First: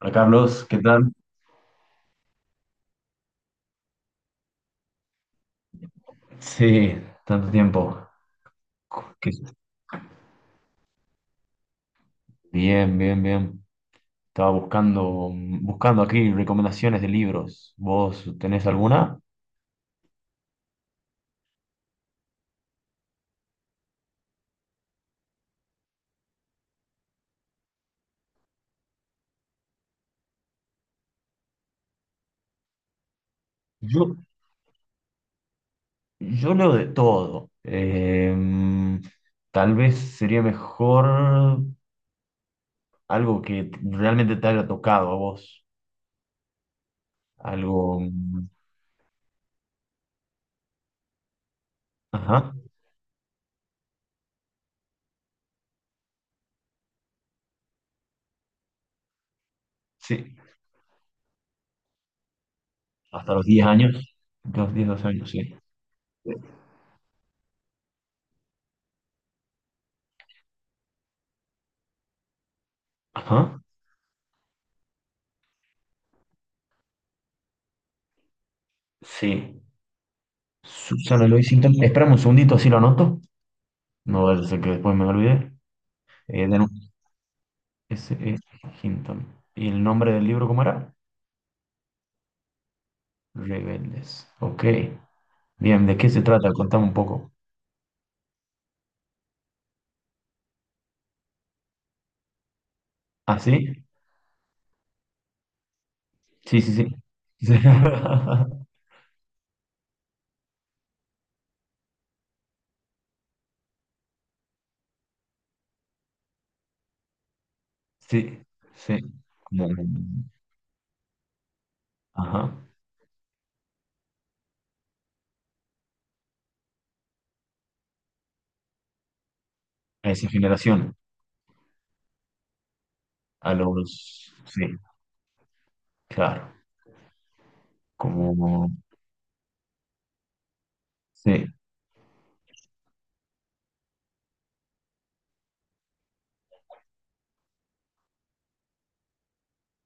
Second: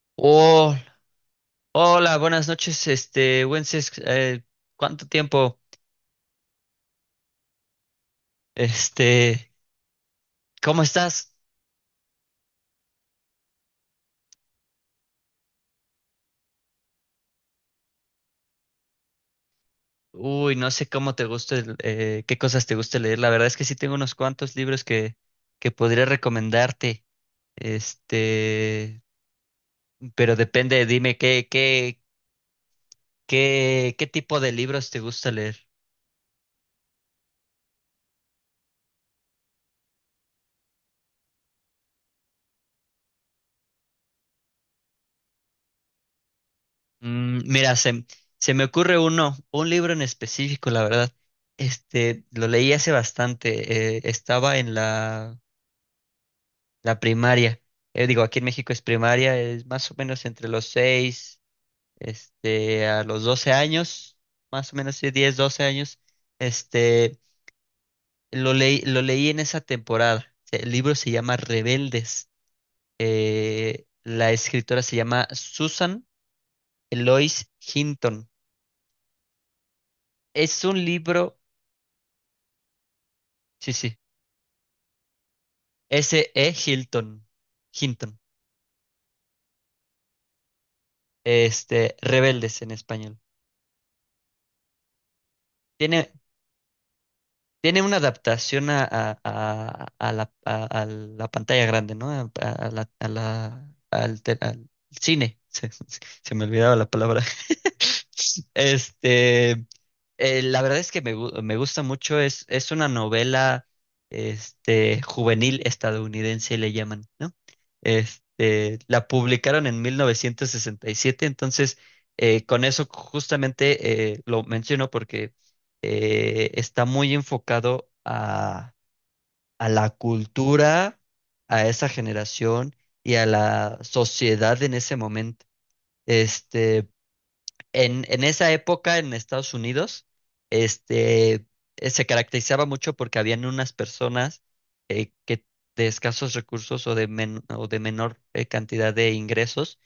Hola Carlos, ¿qué Oh, tal? hola, buenas noches, Wences, ¿cuánto tiempo? Sí, tanto tiempo. ¿Qué- Este, ¿Cómo estás? Bien, bien, bien. Estaba buscando aquí recomendaciones de libros. ¿Vos tenés alguna? Uy, no sé cómo te gusta, qué cosas te gusta leer. La verdad es que sí tengo unos cuantos libros que podría recomendarte. Este, pero depende, dime qué Yo, tipo de libros te gusta leer. yo leo de todo. Tal vez sería mejor algo que realmente te haya tocado a vos. Mira, Algo. Se me ocurre uno, un libro en específico, la verdad. Lo Ajá, leí hace bastante. Estaba en la primaria. Digo, aquí en México es primaria, es más o menos sí. entre los 6, a los Hasta los doce 10 años. años, más Los o diez menos 12 sí, años, 10 sí. 12 años. Este, lo leí en esa temporada. El libro se llama Rebeldes. Ajá, La escritora se llama Susan Eloise Hinton. sí. Es un Susana libro, Loisington. Esperame un segundito, así lo anoto. sí, sí, No, vaya a ese que después me olvidé. S De E nuevo, Hilton, Hinton. S.E. Hinton. ¿Y el nombre del libro cómo era? Rebeldes en español. Rebeldes. Ok. Bien, ¿de qué Tiene, se trata? Contame un poco. Tiene una adaptación a la pantalla grande, ¿no? A ¿Ah, la- sí? al, te- Al cine. Se me Sí, sí, olvidaba sí. la palabra. Sí, Este. La verdad es que me gusta mucho, es una novela, juvenil estadounidense, le llaman, ¿no? sí. Sí. La publicaron Como- en 1967, entonces Ajá. Con eso justamente lo menciono porque está muy enfocado a la A esa generación. cultura, a esa generación y a A la los... sociedad Sí, en ese momento. claro. Este, en esa Como... época en Estados Unidos, este, Sí. Se caracterizaba mucho porque habían unas personas que de escasos recursos o de menor cantidad de ingresos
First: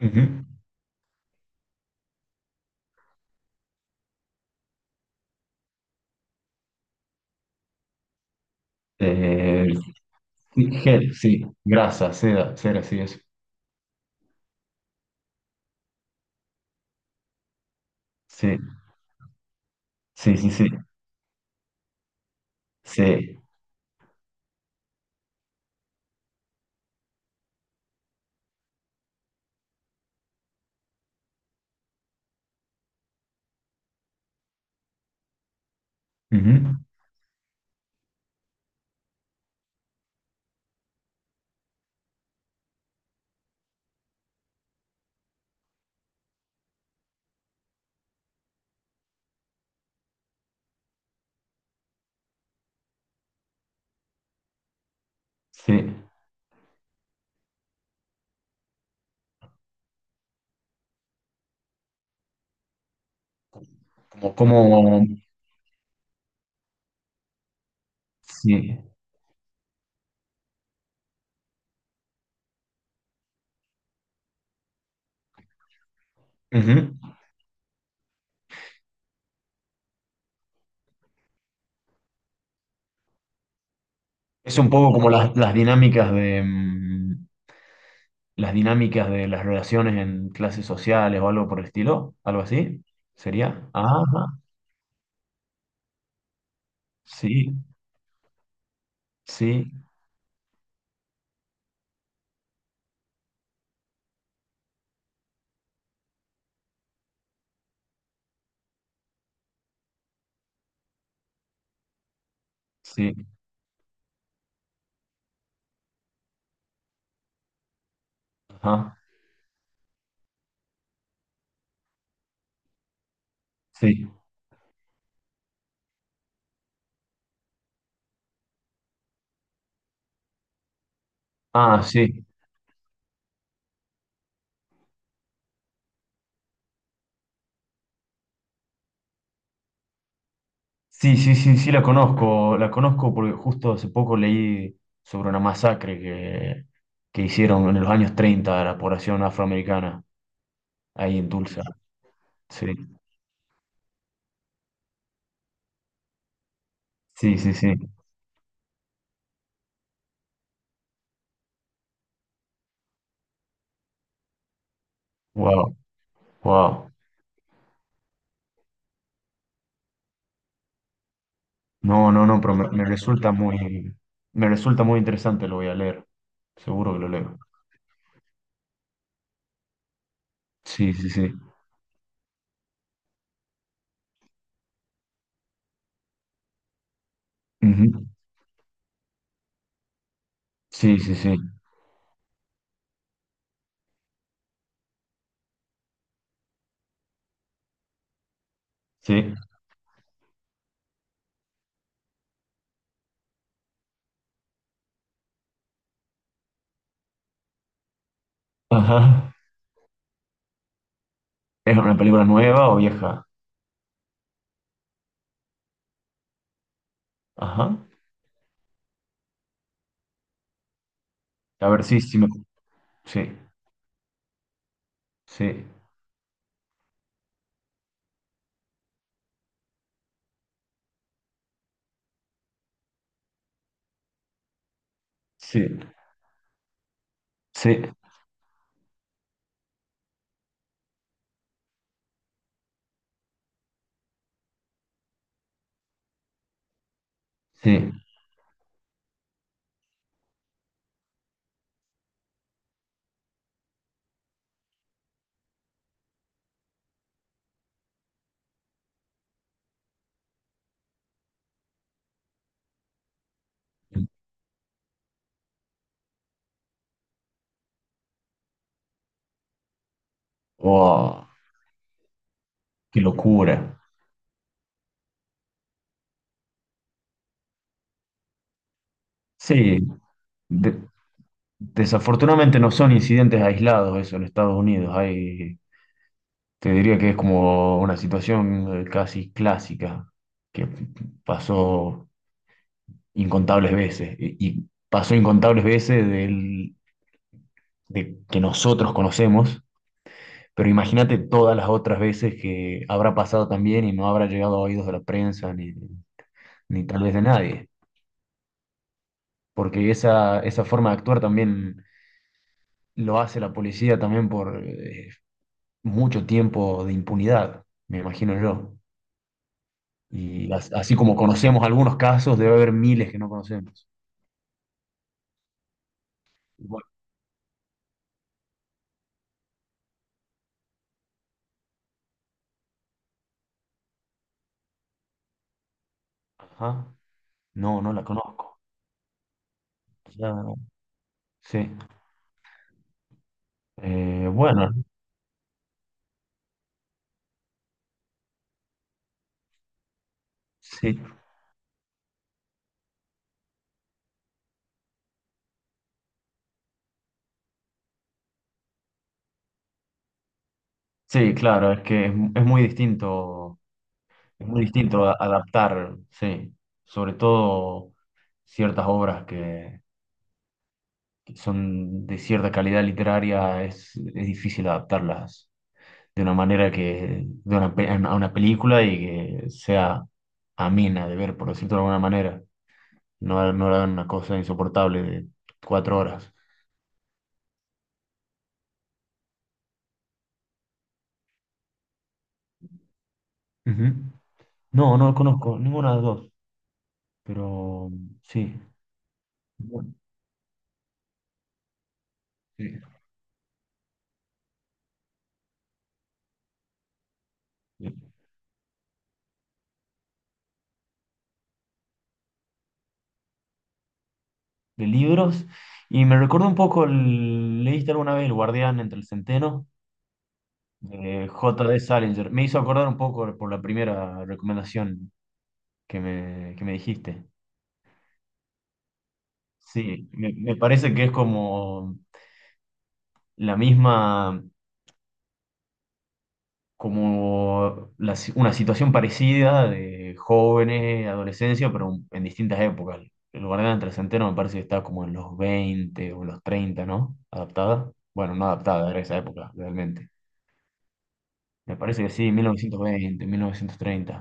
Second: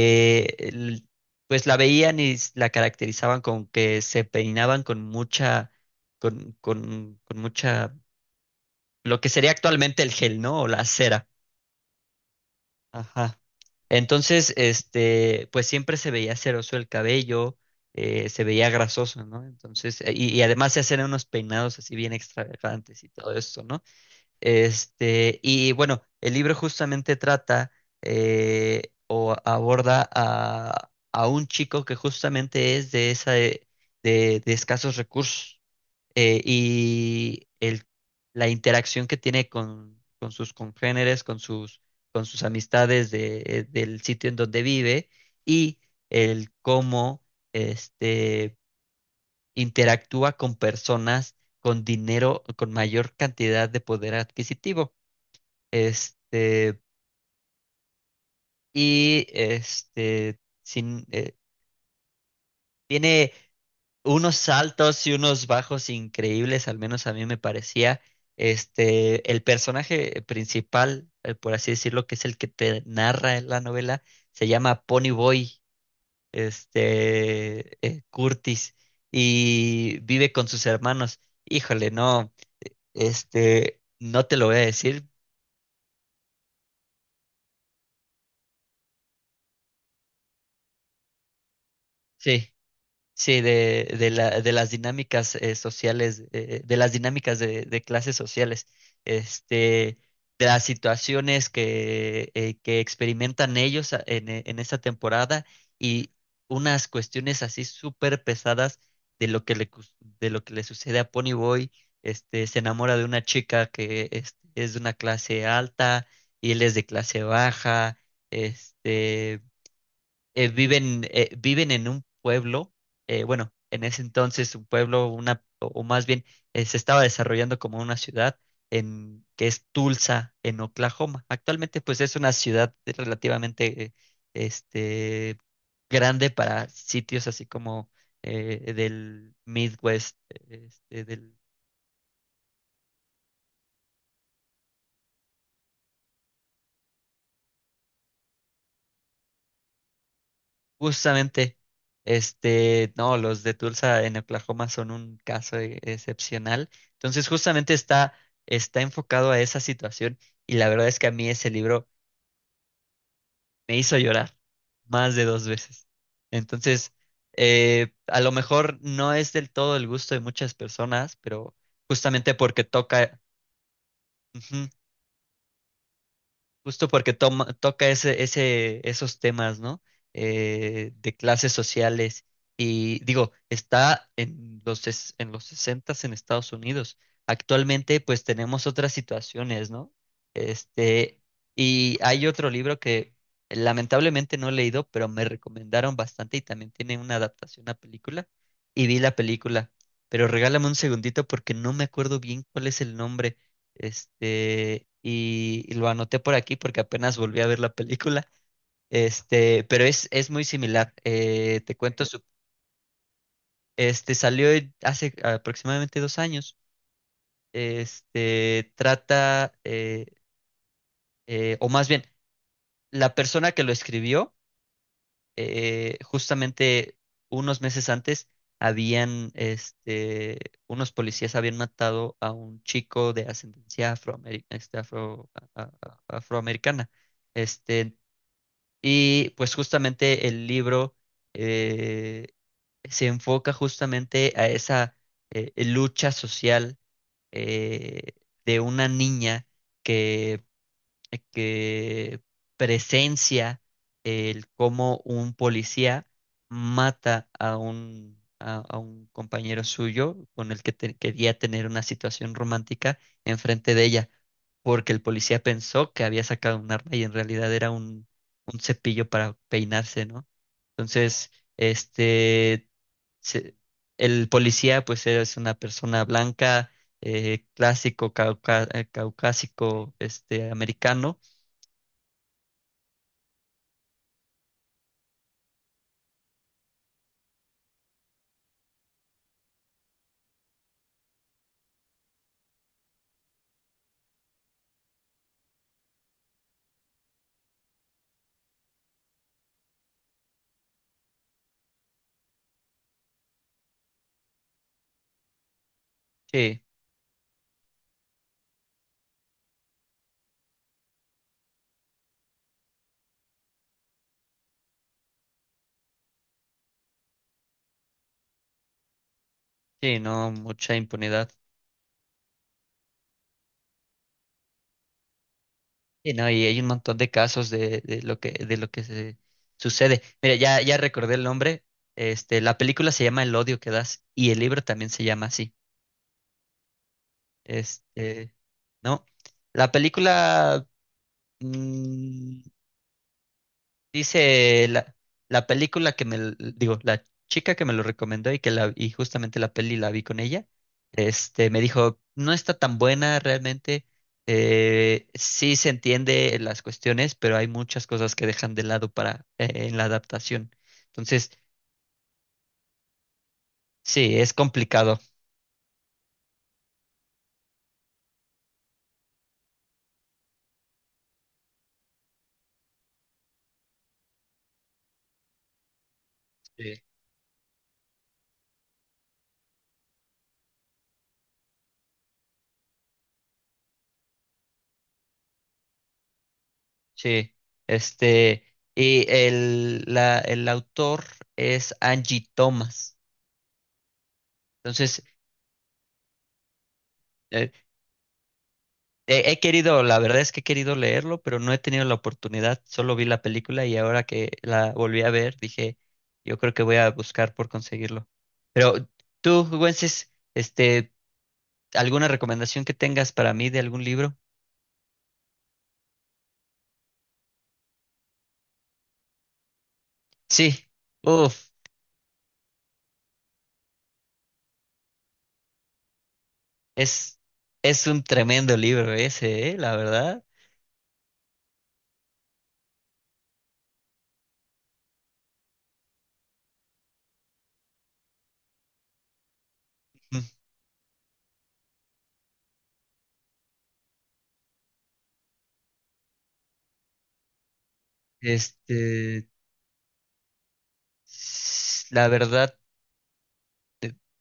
Ujú. el- pues la veían y la caracterizaban con que se peinaban con mucha, con mucha, lo que sería Eh, actualmente el gel, ¿no? O Sí, la gel, cera. sí, grasa, seda, cera, sí, eso. Ajá. Entonces, pues siempre se veía ceroso el cabello, se Sí, veía grasoso, ¿no? Entonces, sí, y sí, sí, además se hacían unos peinados así bien extravagantes y todo sí. esto, ¿no? Y bueno, el libro justamente trata, o aborda a un chico que justamente es de esa, de escasos recursos eh, Ujú. y el, la interacción que tiene con sus congéneres, con sus amistades del sitio en donde vive y el cómo este, interactúa con personas con dinero, con mayor cantidad de poder adquisitivo. Sí, Este, y este, sin, Tiene unos como, como, saltos y unos bajos increíbles, al menos a mí me parecía. sí. El personaje principal, por así decirlo, que es el que te narra en la novela, se llama Pony Boy, Ujú. Curtis, y vive con sus hermanos. Híjole, no, no te lo voy Es a un poco decir. como las dinámicas de las dinámicas de las relaciones en clases sociales o algo por el estilo, algo Sí. así, Sí, sería. Ajá, de las dinámicas, sociales, sí, de clases sociales, sí, este, de las situaciones que experimentan ellos en esta temporada y unas cuestiones así súper pesadas de lo de lo que le sucede a Ponyboy. Se enamora de una sí, chica que es de una clase alta y él es de clase baja. ajá, Este, Viven en un pueblo, bueno, en ese sí. entonces un pueblo, una, o más bien se estaba desarrollando como una ciudad, que es Tulsa, en Oklahoma. Actualmente Ah, pues es sí. una ciudad relativamente, este, grande para sitios así como del Midwest, este, Sí, sí, del sí, sí la conozco porque justo hace poco leí sobre una masacre que hicieron en los años 30 a la población afroamericana ahí en Justamente, Tulsa. Sí, no, los de Tulsa en Oklahoma son un caso excepcional. Entonces, sí, sí, justamente sí. Está enfocado a esa situación y la verdad es que a mí ese libro me hizo llorar más de dos Wow. veces. Wow. Entonces, a lo mejor no es del todo el gusto de muchas personas, pero No, no, justamente no, pero porque me toca, resulta muy, me resulta muy interesante, lo voy a leer. Justo Seguro que lo porque leo. toma, toca esos temas, ¿no? Sí, sí, De sí. clases sociales. Y digo, está en los 60 en Estados Unidos. Actualmente, Ujú. pues tenemos otras situaciones, ¿no? Sí, sí, Este, sí. y hay otro libro que lamentablemente no he leído, pero me recomendaron bastante y también tiene una adaptación a película. Y vi la Sí. película, pero regálame un segundito porque no me acuerdo bien cuál es el nombre. Y lo anoté por aquí porque apenas volví a ver la película. Ajá. Es muy similar. Te ¿Es una cuento su, película nueva o vieja? este, Salió hace aproximadamente 2 años. Ajá. Este, trata, o A ver, más sí, bien, sí me. La Sí, persona que lo escribió, sí, justamente unos meses antes, habían, este, unos policías habían matado a un chico de ascendencia a- sí, a- afroamericana. sí, Este, Y pues justamente el libro eh, se enfoca justamente a esa lucha social, sí. eh, de una niña que que presencia el cómo un policía mata a a un compañero suyo con el que quería tener una situación romántica enfrente de ella, porque el policía pensó que había sacado un arma y en realidad era un cepillo para peinarse, ¿no? Wow, Entonces, este, qué se- locura. el policía pues es una persona blanca, clásico, Sí. caucásico, De- americano. desafortunadamente no son incidentes aislados eso en Estados Unidos. Hay, te diría que es como una situación casi clásica que pasó incontables veces y pasó incontables veces del- de que nosotros conocemos, pero imagínate todas las otras veces que habrá pasado también y no habrá llegado a oídos de la prensa ni, Sí, ni tal vez de nadie, porque esa forma de actuar también lo hace la policía también por mucho tiempo de impunidad, me imagino yo. sí, no, Y as- mucha así como impunidad. conocemos algunos casos, debe haber miles que no conocemos. Sí, no, y hay un Y bueno, montón de casos de lo que se sucede. Mira, ya recordé el nombre. La película se llama El odio que das y el libro también se llama así. ajá, no, no la Este, conozco. ¿No? La Claro. película, Sí. mm, dice Bueno, la película que me, digo, la chica que me lo recomendó y justamente la peli la vi con ella, sí. Me dijo, no está tan buena realmente, sí se entiende las cuestiones, pero hay muchas cosas que dejan de lado para, en la adaptación. Entonces, Sí, claro, es que es muy distinto, sí, es es muy complicado. distinto a- adaptar, sí. Sobre todo ciertas obras que son de cierta calidad literaria, es difícil adaptarlas de una manera Sí. que, de una, pe- a una película y que sea amena de ver, por decirlo de alguna manera. No, no era una cosa insoportable de 4 horas. Sí, este, el autor es Angie Thomas. Ujú. No, Entonces, no conozco ninguna de las dos, eh, pero sí. He querido, Bueno, la verdad es que he querido leerlo, pero no he tenido la oportunidad. sí. Solo vi la película y ahora que la volví a ver, dije, yo creo que voy a buscar por De, conseguirlo. Pero tú, Güences, ¿alguna recomendación que tengas para mí de algún libro? de libros. Y me recuerda un poco, el- ¿leíste alguna vez El Guardián entre el Centeno? Sí, De uff, J. D. Salinger. Me hizo acordar un poco por la primera recomendación que me es, dijiste. es un tremendo libro ese, ¿eh? La Sí, verdad. me parece que es como la misma. Como la si- una situación parecida de Mm. jóvenes, adolescencia, pero en distintas épocas. El guardián del centeno me parece que está como en los 20 o los 30, ¿no? Adaptada. Bueno, no adaptada, era esa Este, época, realmente. Me parece la que sí, mil verdad, novecientos veinte 1930.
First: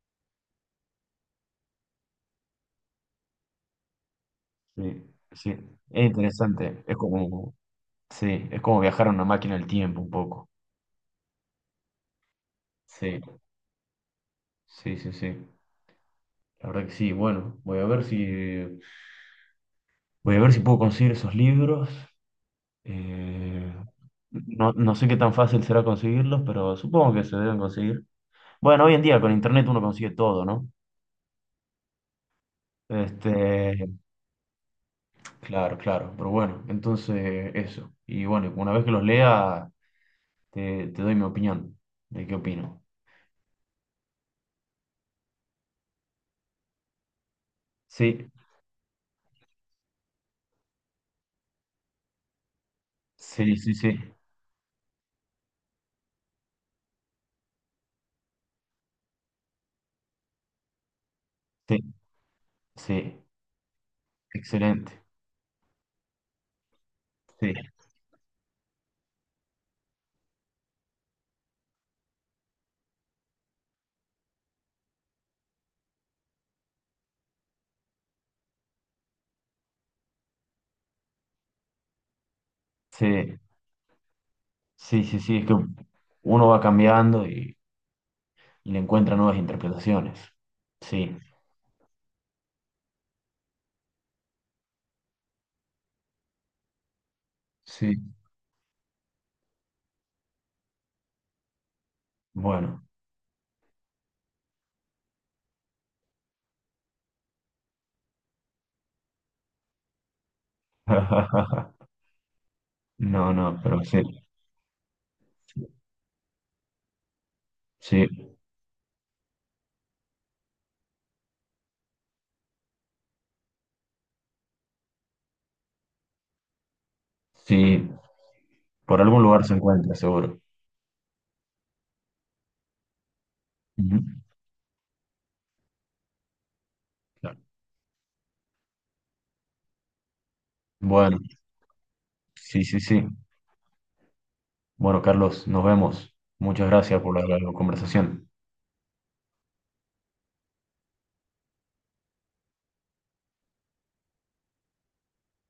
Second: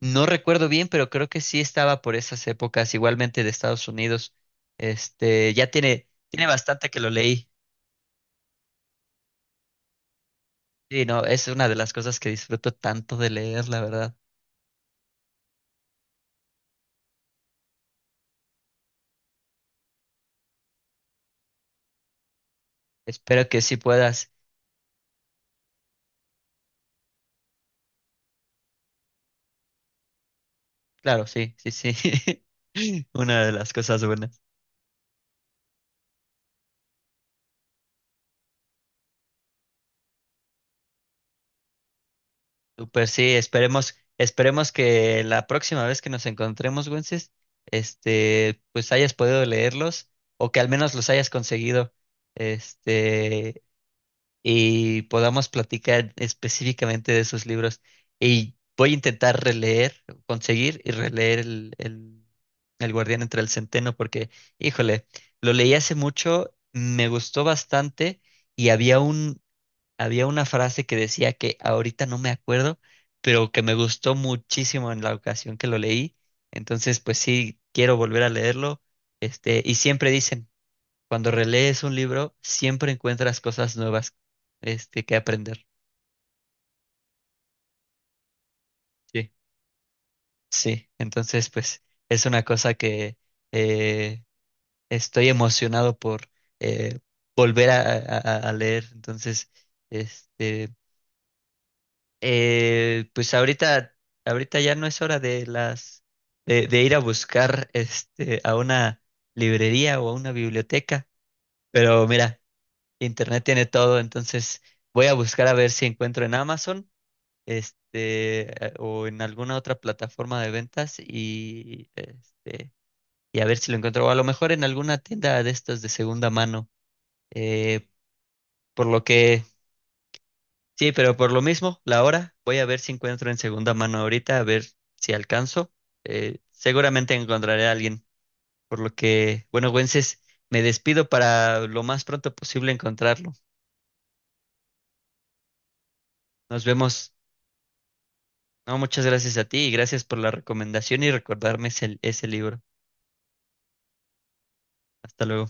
no recuerdo bien, pero creo que sí estaba por esas épocas, igualmente de Estados Unidos. Sí, sí. Ya Es tiene interesante. bastante Es que lo leí. como, sí, es como viajar a una máquina del tiempo un poco. Sí, no, es una de las cosas que disfruto tanto Sí, de leer, la verdad. sí, sí, sí. La verdad que sí. Bueno, voy a ver si, voy a ver si puedo conseguir esos libros. Espero que Eh, sí puedas. no, no sé qué tan fácil será conseguirlos, pero supongo que se deben conseguir. Bueno, hoy en día con internet uno consigue todo, ¿no? Claro, sí, sí, sí. Este, Una de las cosas buenas. claro, claro, pero bueno, entonces eso. Y bueno, una vez que los lea, te doy mi opinión de qué opino. Super, sí, esperemos que la próxima vez que nos encontremos, Wences, Sí, pues hayas podido leerlos o que al menos los hayas conseguido. sí, Este, sí, sí, y podamos platicar específicamente de esos libros. Y voy a intentar releer, conseguir y releer sí, el Guardián sí, entre el Centeno, porque, excelente. híjole, lo leí hace mucho, me gustó Sí, bastante y había una frase que decía que ahorita no me acuerdo, pero que me gustó muchísimo en la ocasión que lo leí. Entonces, pues sí, quiero volver a leerlo. Y siempre dicen, cuando relees un libro, siempre sí, encuentras cosas nuevas, sí, que sí, sí, es que aprender. uno va cambiando y le encuentra Sí. nuevas interpretaciones. Sí, Sí, entonces, pues, es una cosa que eh, estoy emocionado por eh, volver sí, a leer. Entonces, este, bueno. Pues ahorita ya no es hora de las, de ir a buscar, a una librería o a una biblioteca. Pero mira, No, internet no, tiene pero todo, sí, entonces voy a buscar a ver si encuentro en Amazon, sí, este, o en alguna otra plataforma de ventas y a ver si lo encuentro, o a lo mejor en alguna tienda de estas de segunda mano. eh, sí, por por lo algún que, lugar se encuentra, seguro. sí, pero por lo mismo, la hora, voy a ver si encuentro en segunda mano Ujú. ahorita, a ver si alcanzo. Seguramente Claro. encontraré a alguien, por lo que, bueno, Güences, me despido Bueno, para lo más pronto sí, posible sí, sí. encontrarlo. Bueno, Carlos, nos vemos. Nos Muchas gracias vemos. por la conversación. No, muchas gracias a ti y gracias por la recomendación y recordarme ese libro. Hasta luego.